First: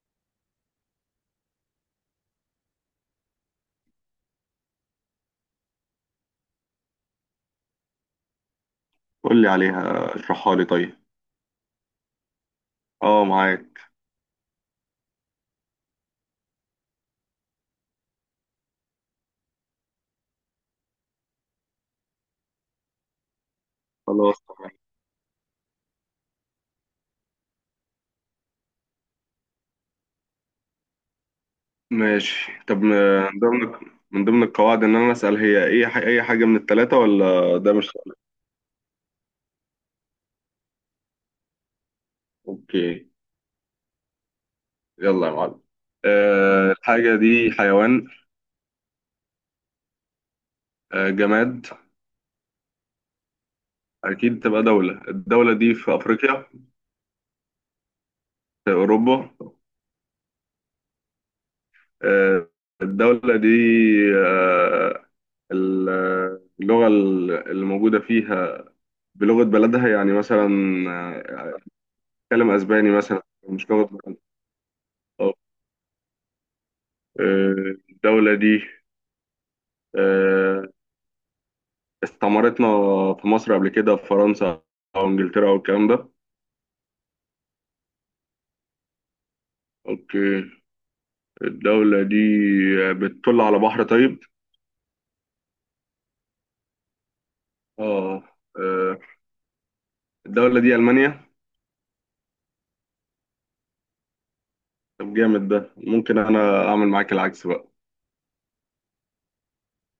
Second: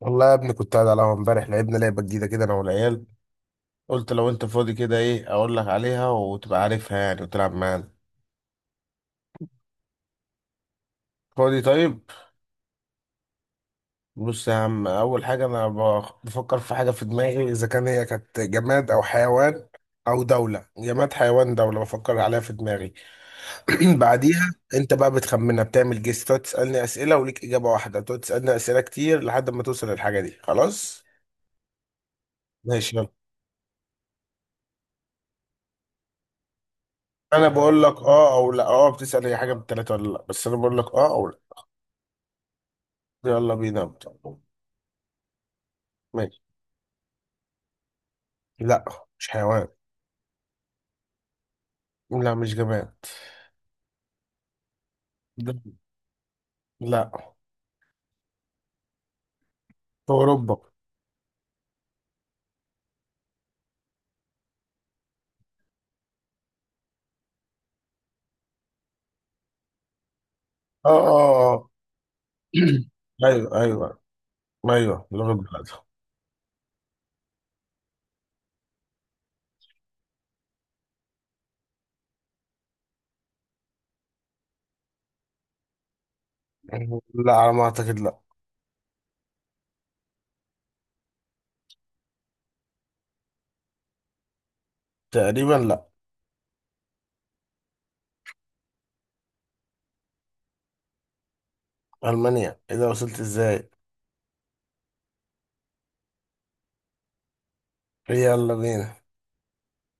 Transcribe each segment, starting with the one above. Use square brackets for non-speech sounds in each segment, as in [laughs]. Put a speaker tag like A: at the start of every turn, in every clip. A: والله يا ابني، كنت قاعد على القهوة امبارح. لعبنا لعبة جديدة كده أنا والعيال. قلت لو أنت فاضي كده، إيه أقول لك عليها وتبقى عارفها يعني وتلعب معانا.
B: قول لي عليها، اشرحها لي طيب.
A: فاضي؟ طيب،
B: اه، معاك.
A: بص يا عم. أول حاجة أنا بفكر في حاجة في دماغي، إذا كان هي كانت جماد أو حيوان أو دولة. جماد، حيوان، دولة، بفكر عليها في دماغي. [clears throat]
B: خلاص،
A: بعديها
B: تمام،
A: أنت بقى بتخمنها، بتعمل جيس، تقعد تسألني أسئلة وليك إجابة واحدة، تقعد تسألني أسئلة كتير لحد ما توصل للحاجة دي، خلاص.
B: ماشي. طب،
A: ماشي يلا.
B: من ضمن من ضمن القواعد ان انا اسال، هي اي حاجه من الثلاثه،
A: انا
B: ولا ده
A: بقول
B: مش
A: لك
B: سؤال؟
A: اه او لا. اه، بتسال اي حاجه من الثلاثه ولا لا، بس انا بقول لك اه او لا.
B: اوكي.
A: يلا بينا أبدأ.
B: يلا يا معلم.
A: ماشي.
B: الحاجه دي حيوان؟
A: لا، مش حيوان.
B: جماد؟
A: لا، مش جماد.
B: اكيد تبقى دوله. الدوله دي
A: دولة.
B: في افريقيا؟
A: لا.
B: في اوروبا؟
A: في أوروبا.
B: أه الدوله دي أه ال- اللغه اللي موجوده فيها، بلغه بلدها يعني مثلا؟
A: اه اه اه.
B: بيتكلم اسباني
A: [clears throat]
B: مثلا،
A: أيوه
B: مش لغه
A: أيوه.
B: بلد؟
A: أيوه،
B: اه.
A: لغة بلادها.
B: الدوله دي آه، استعمرتنا في مصر قبل كده، في فرنسا او انجلترا او الكلام ده؟
A: لا، على ما أعتقد لا.
B: اوكي. الدوله دي بتطل على بحر؟ طيب.
A: تقريبا لا.
B: اه. آه، الدوله دي المانيا؟
A: ألمانيا؟ إيه ده، وصلت إزاي؟
B: طب جامد ده. ممكن انا اعمل معاك العكس بقى؟
A: يلا بينا.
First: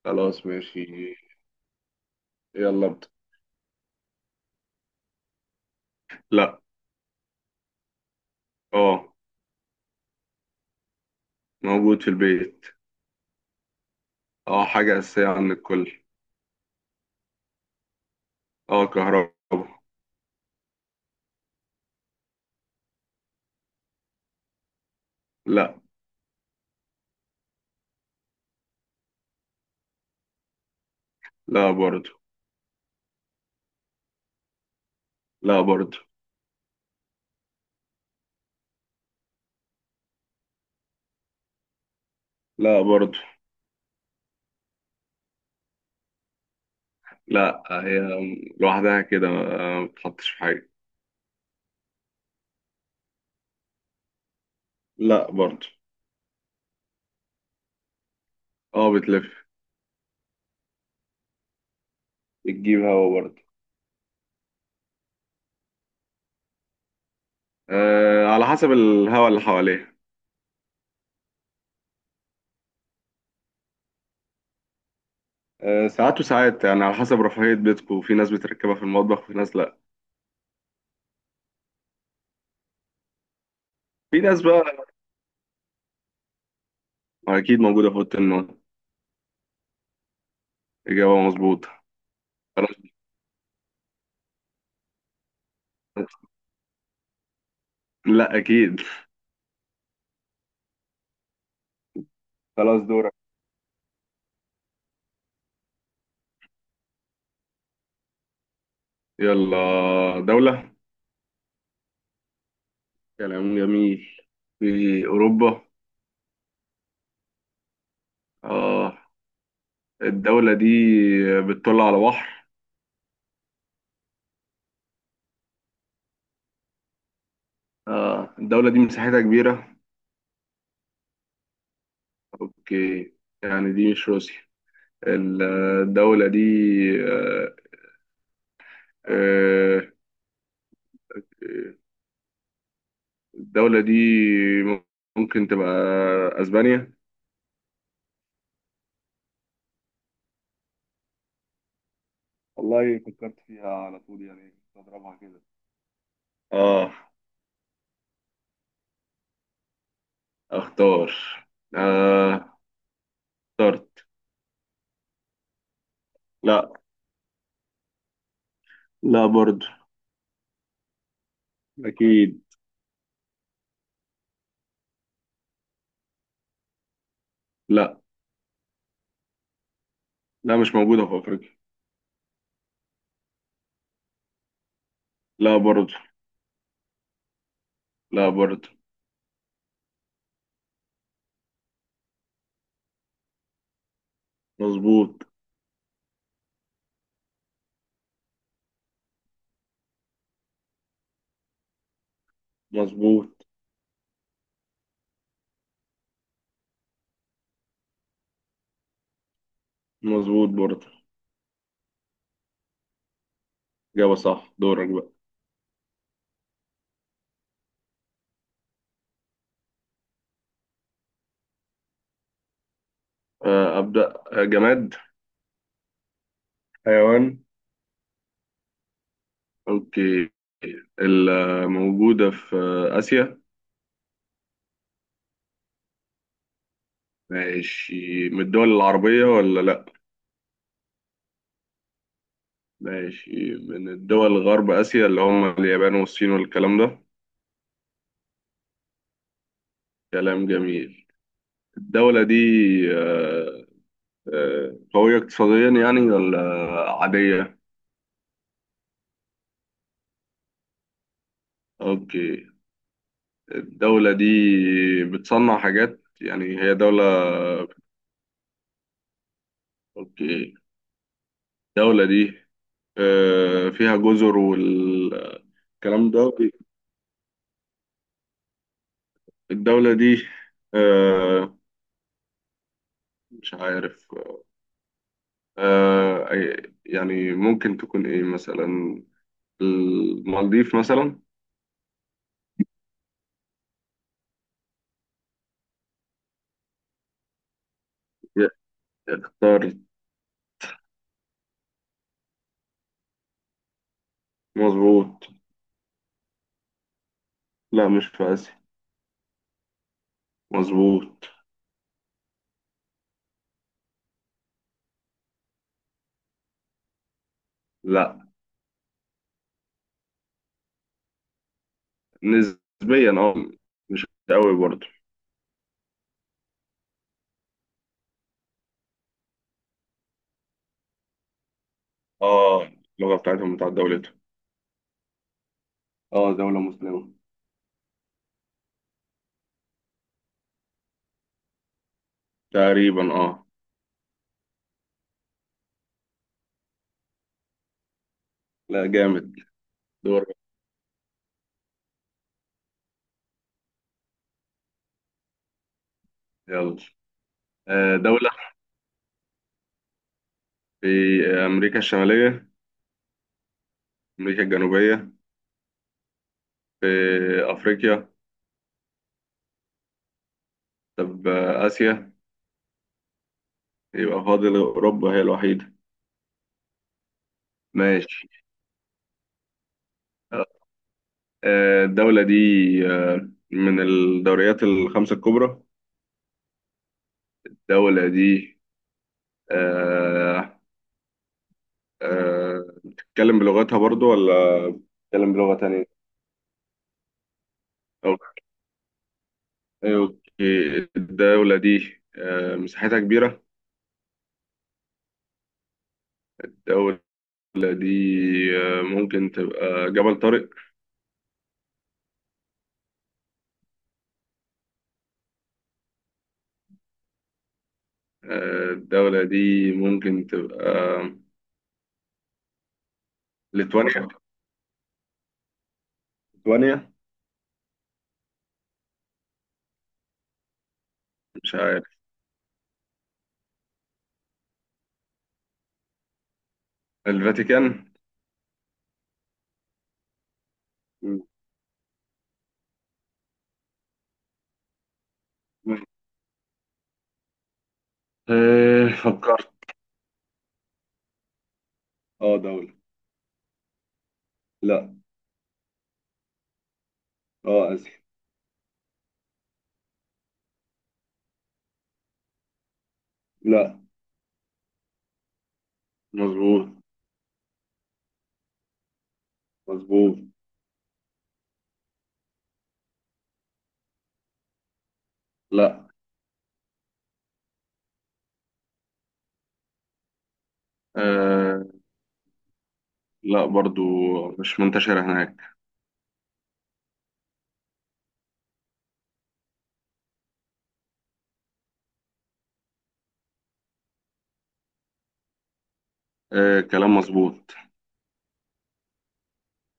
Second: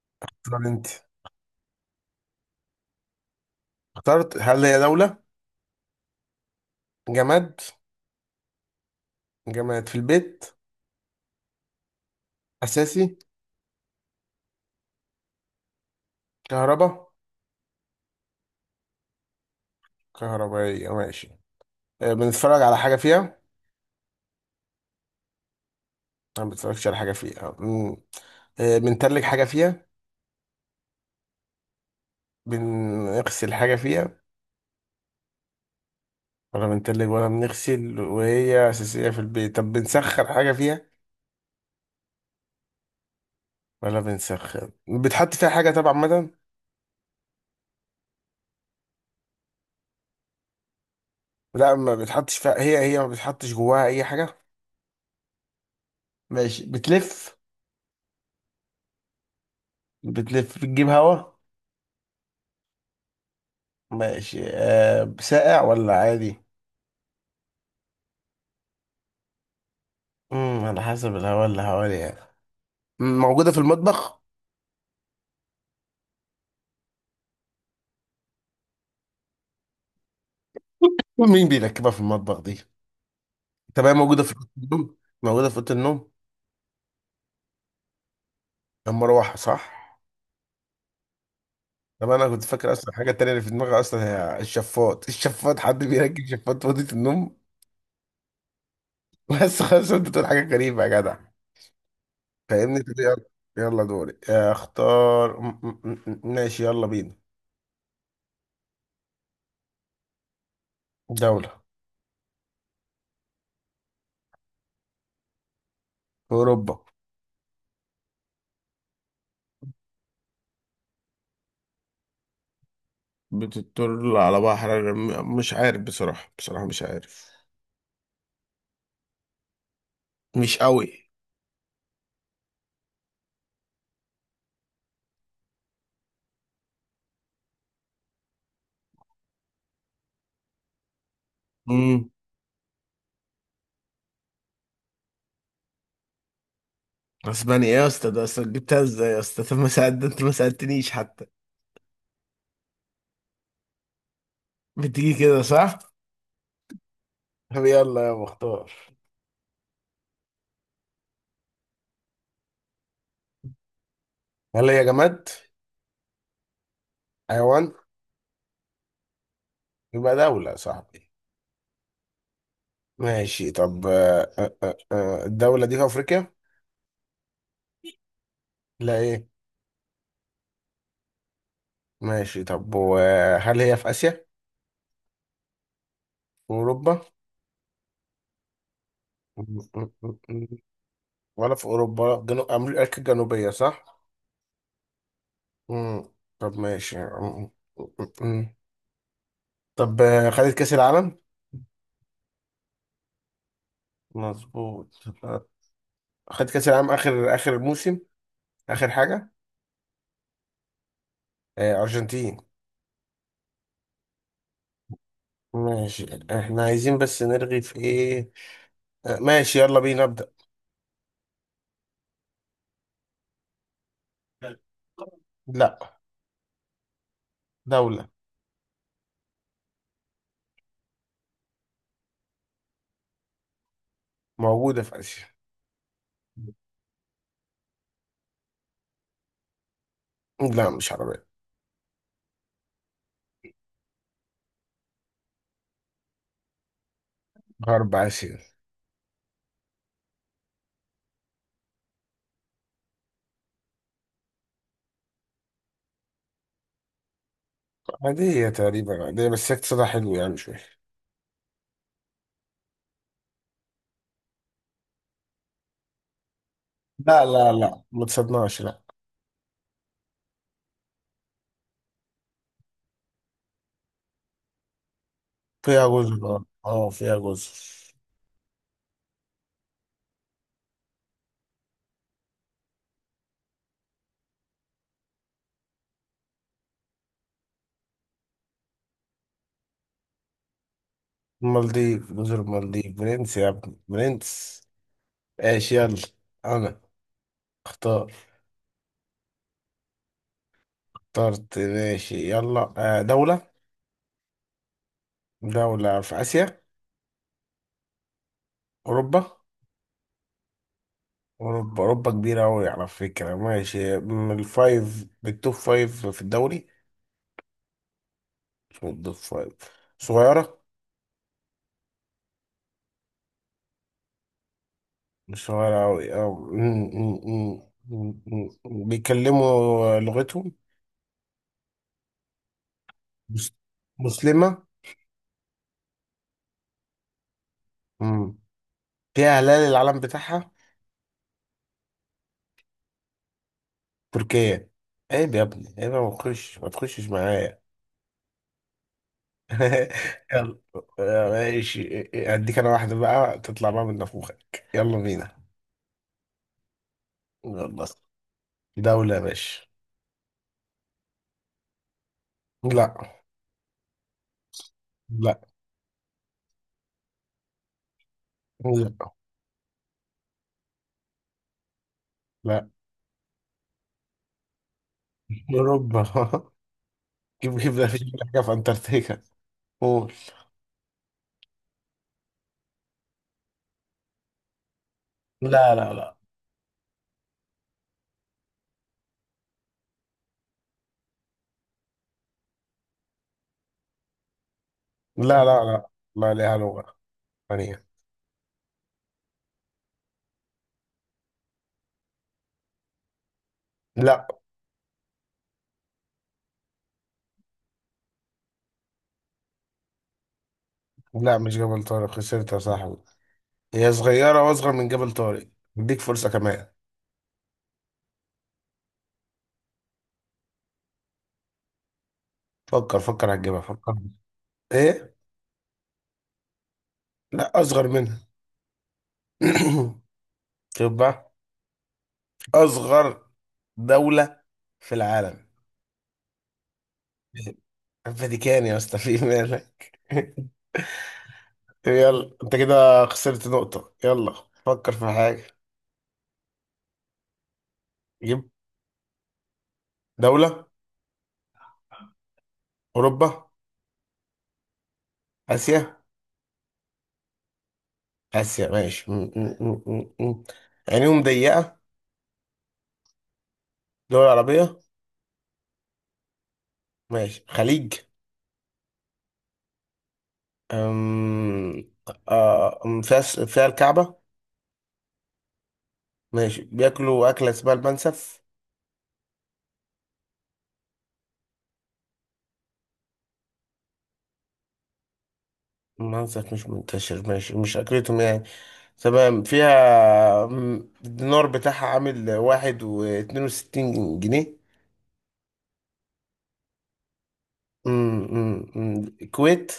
B: خلاص،
A: اختار
B: ماشي.
A: أنت.
B: يلا، ابدا.
A: اخترت. هل هي دولة؟
B: لا.
A: جماد؟
B: اه.
A: جماد في البيت؟
B: موجود في البيت.
A: أساسي؟
B: اه، حاجه اساسيه عند الكل.
A: كهرباء؟
B: اه، كهرباء.
A: كهربائية، ماشي. آه، بنتفرج على حاجة فيها؟
B: لا.
A: ما بنتفرجش على حاجة فيها. آه، بنتلج حاجة فيها؟
B: لا برضه.
A: بنغسل حاجة فيها؟
B: لا برضه.
A: ولا بنتلج ولا بنغسل وهي أساسية في البيت. طب بنسخن حاجة فيها؟
B: لا برضه.
A: ولا بنسخن. بتحط فيها حاجة طبعا مدام.
B: لا، هي لوحدها كده ما بتحطش في حاجة.
A: لا، ما بتحطش فيها. هي ما بتحطش جواها أي حاجة.
B: لا برضه.
A: ماشي، بتلف.
B: اه، بتلف.
A: بتلف، بتجيب هوا.
B: بتجيب هوا برضه.
A: ماشي، أه، ساقع ولا عادي؟
B: على حسب الهوا اللي حواليها.
A: على حسب الهوا اللي حوالي يعني. موجودة في المطبخ؟
B: ساعات وساعات يعني، على حسب رفاهية بيتكم. في ناس بتركبها في المطبخ وفي ناس لا.
A: مين بيركبها في المطبخ دي؟ طب هي
B: في
A: موجودة في
B: ناس
A: أوضة
B: بقى.
A: النوم؟ موجودة في أوضة النوم.
B: أكيد موجودة في أوضة النوم.
A: المروحة، صح؟
B: إجابة مظبوطة.
A: طب انا كنت
B: خلاص.
A: فاكر اصلا الحاجه التانيه اللي في دماغي اصلا هي الشفاط. [laughs] الشفاط! حد بيركب شفاط في اوضه النوم؟
B: لا، أكيد.
A: [laughs] بس خلاص، انت بتقول حاجه غريبه يا جدع. فاهمني؟
B: خلاص،
A: طب
B: دورك.
A: يلا. يلا دوري. اختار ماشي، يلا بينا.
B: يلا. دولة.
A: دوله
B: كلام جميل. في أوروبا؟
A: في اوروبا.
B: آه. الدولة دي بتطل على بحر؟
A: بتطل على بحر؟ مش عارف، بصراحة بصراحة مش عارف.
B: الدولة دي مساحتها كبيرة؟
A: مش قوي.
B: اوكي. يعني دي مش روسيا، الدولة دي؟ آه، آه،
A: امم
B: الدولة دي ممكن تبقى اسبانيا؟
A: اسبانيا؟ ايه يا اسطى، ده اصلا جبتها ازاي يا اسطى؟ طب ما ساعد، انت ما ساعدتنيش حتى.
B: والله، فكرت فيها على طول يعني، كنت اضربها
A: بتيجي
B: كده.
A: كده صح؟
B: اه.
A: طب يلا يا مختار.
B: اختار. آه، اخترت.
A: هل هي جماد؟
B: لا.
A: حيوان؟
B: لا برضو.
A: يبقى دولة يا صاحبي.
B: اكيد.
A: ماشي. طب آه، آه، آه، آه، الدولة دي في أفريقيا؟
B: لا.
A: لا إيه؟
B: لا، مش موجودة في افريقيا.
A: ماشي. طب وهل هي في آسيا؟ في
B: لا برضو.
A: أوروبا؟
B: لا برضو.
A: م- م- م- م. ولا في أوروبا؟ ولا في جنوب أمريكا الجنوبية، صح؟
B: مظبوط.
A: مم. طب ماشي م- م- م. طب آه، خدت كأس العالم؟
B: مظبوط.
A: مظبوط. آه، خدت كأس العالم آخر آخر موسم، آخر حاجة؟
B: مظبوط برضو.
A: آه، أرجنتين.
B: اجابة صح. دورك بقى.
A: ماشي. احنا عايزين بس نرغي في إيه؟ آه، ماشي يلا بينا نبدأ.
B: ابدأ. جماد؟
A: لا.
B: حيوان؟
A: دولة.
B: اوكي. الموجودة في آسيا؟
A: موجودة في آسيا.
B: ماشي. من الدول العربية ولا لأ؟
A: لا، مش عربية.
B: ماشي. من الدول غرب آسيا اللي هم اليابان والصين والكلام ده؟
A: غرب آسيا.
B: كلام جميل. الدولة دي آه، قوية اقتصاديا يعني، ولا عادية؟
A: عادية، تقريبا عادية، بس هي اقتصادها حلو يعني مش وحش.
B: أوكي. الدولة دي بتصنع حاجات، يعني هي دولة؟
A: لا لا لا، ما تصدقناش لا.
B: أوكي. الدولة دي فيها جزر والكلام
A: فيها جزر،
B: ده؟
A: اه آه، فيها جزر.
B: الدولة دي آه مش عارف. يعني ممكن تكون إيه مثلا، المالديف مثلا؟
A: المالديف؟ جزر المالديف، برنس يا ابني، برنس. ايش يلا. انا اختار.
B: ي- اخترت.
A: اخترت. ماشي يلا. آه، دولة.
B: مظبوط.
A: دولة في آسيا؟
B: لا، مش في آسيا.
A: أوروبا.
B: مظبوط.
A: أوروبا، أوروبا كبيرة أوي على فكرة. ماشي، من الفايف بالتوب فايف في الدوري؟
B: لا.
A: مش من التوب فايف. صغيرة.
B: نسبيا، اه. مش قوي برضه.
A: شوارعوي اه. أمم، أمم، أمم، أمم، أمم. بيتكلموا لغتهم.
B: اه، اللغة
A: مس-
B: بتاعتهم بتاعت دولتهم.
A: مسلمة.
B: اه، دولة مسلمة.
A: أمم. فيها هلال العلم بتاعها.
B: تقريبا، اه.
A: تركيا؟ عيب يا ابني عيب يا، ما تخش ما تخشش معايا.
B: لا، جامد. دور.
A: [laughs] يلا. يا ماشي، اديك انا واحدة بقى تطلع بقى من نافوخك. يلا بينا.
B: يلا.
A: يلا.
B: دولة.
A: دولة يا باشا.
B: في أمريكا الشمالية؟
A: لا.
B: أمريكا الجنوبية؟
A: لا.
B: في أفريقيا؟
A: لا.
B: طب، آسيا؟
A: لا.
B: يبقى فاضل أوروبا هي الوحيدة.
A: اوروبا. [laughs] جيب جيب، ده مفيش
B: ماشي.
A: حاجة في انتاركتيكا. قول.
B: الدولة دي من الدوريات الخمسة الكبرى؟
A: لا لا لا.
B: الدولة دي آه، بتتكلم بلغتها برضو، ولا بتتكلم
A: لا.
B: بلغة
A: لا لا.
B: تانية؟
A: ما لها لغة ثانية.
B: أوكي أوكي. الدولة دي مساحتها كبيرة؟
A: لا.
B: الدولة دي ممكن تبقى جبل طارق؟
A: لا، مش جبل طارق. خسرت يا صاحبي. هي صغيرة وأصغر من جبل طارق. اديك فرصة كمان.
B: الدولة دي ممكن تبقى
A: فكر فكر، هتجيبها. فكر.
B: ليتوانيا؟
A: إيه؟
B: ليتوانيا؟
A: لا، أصغر منها. [coughs] [clears throat] شوف بقى.
B: مش عارف.
A: أصغر دولة في العالم.
B: الفاتيكان؟
A: الفاتيكان يا اسطى، في مالك؟ [laughs] طب يلا، أنت كده خسرت نقطة. يلا، فكر في حاجة. جيب.
B: إيه، فكرت.
A: دولة.
B: اه، دولة.
A: أوروبا؟
B: لا.
A: آسيا؟
B: اه، آسيا.
A: آسيا، ماشي م- م- م- م- م. عينيهم ضيقة؟
B: لا.
A: دول عربية.
B: مظبوط.
A: ماشي، خليج.
B: مظبوط.
A: أم... آه، فيها فيها الكعبة؟
B: لا.
A: ماشي، بياكلوا أكلة اسمها المنسف؟
B: آه. لا برضو، مش منتشرة هناك.
A: المنسف مش منتشر، ماشي مش أكلتهم يعني. تمام، فيها الدينار بتاعها عامل واحد واتنين وستين جنيه.
B: آه، كلام مظبوط.
A: أم، أم، أم. الكويت؟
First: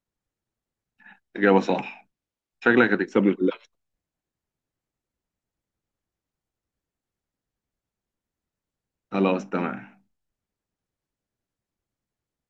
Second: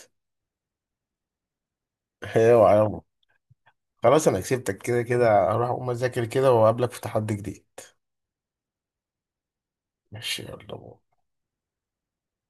B: إجابة صح.
A: هي
B: شكلك
A: وعلى.
B: هتكسبني في اللعبة.
A: خلاص أنا كسبتك كده كده، هروح أقوم أذاكر كده وأقابلك في تحدي جديد.
B: خلاص، تمام.
A: ماشي يلا.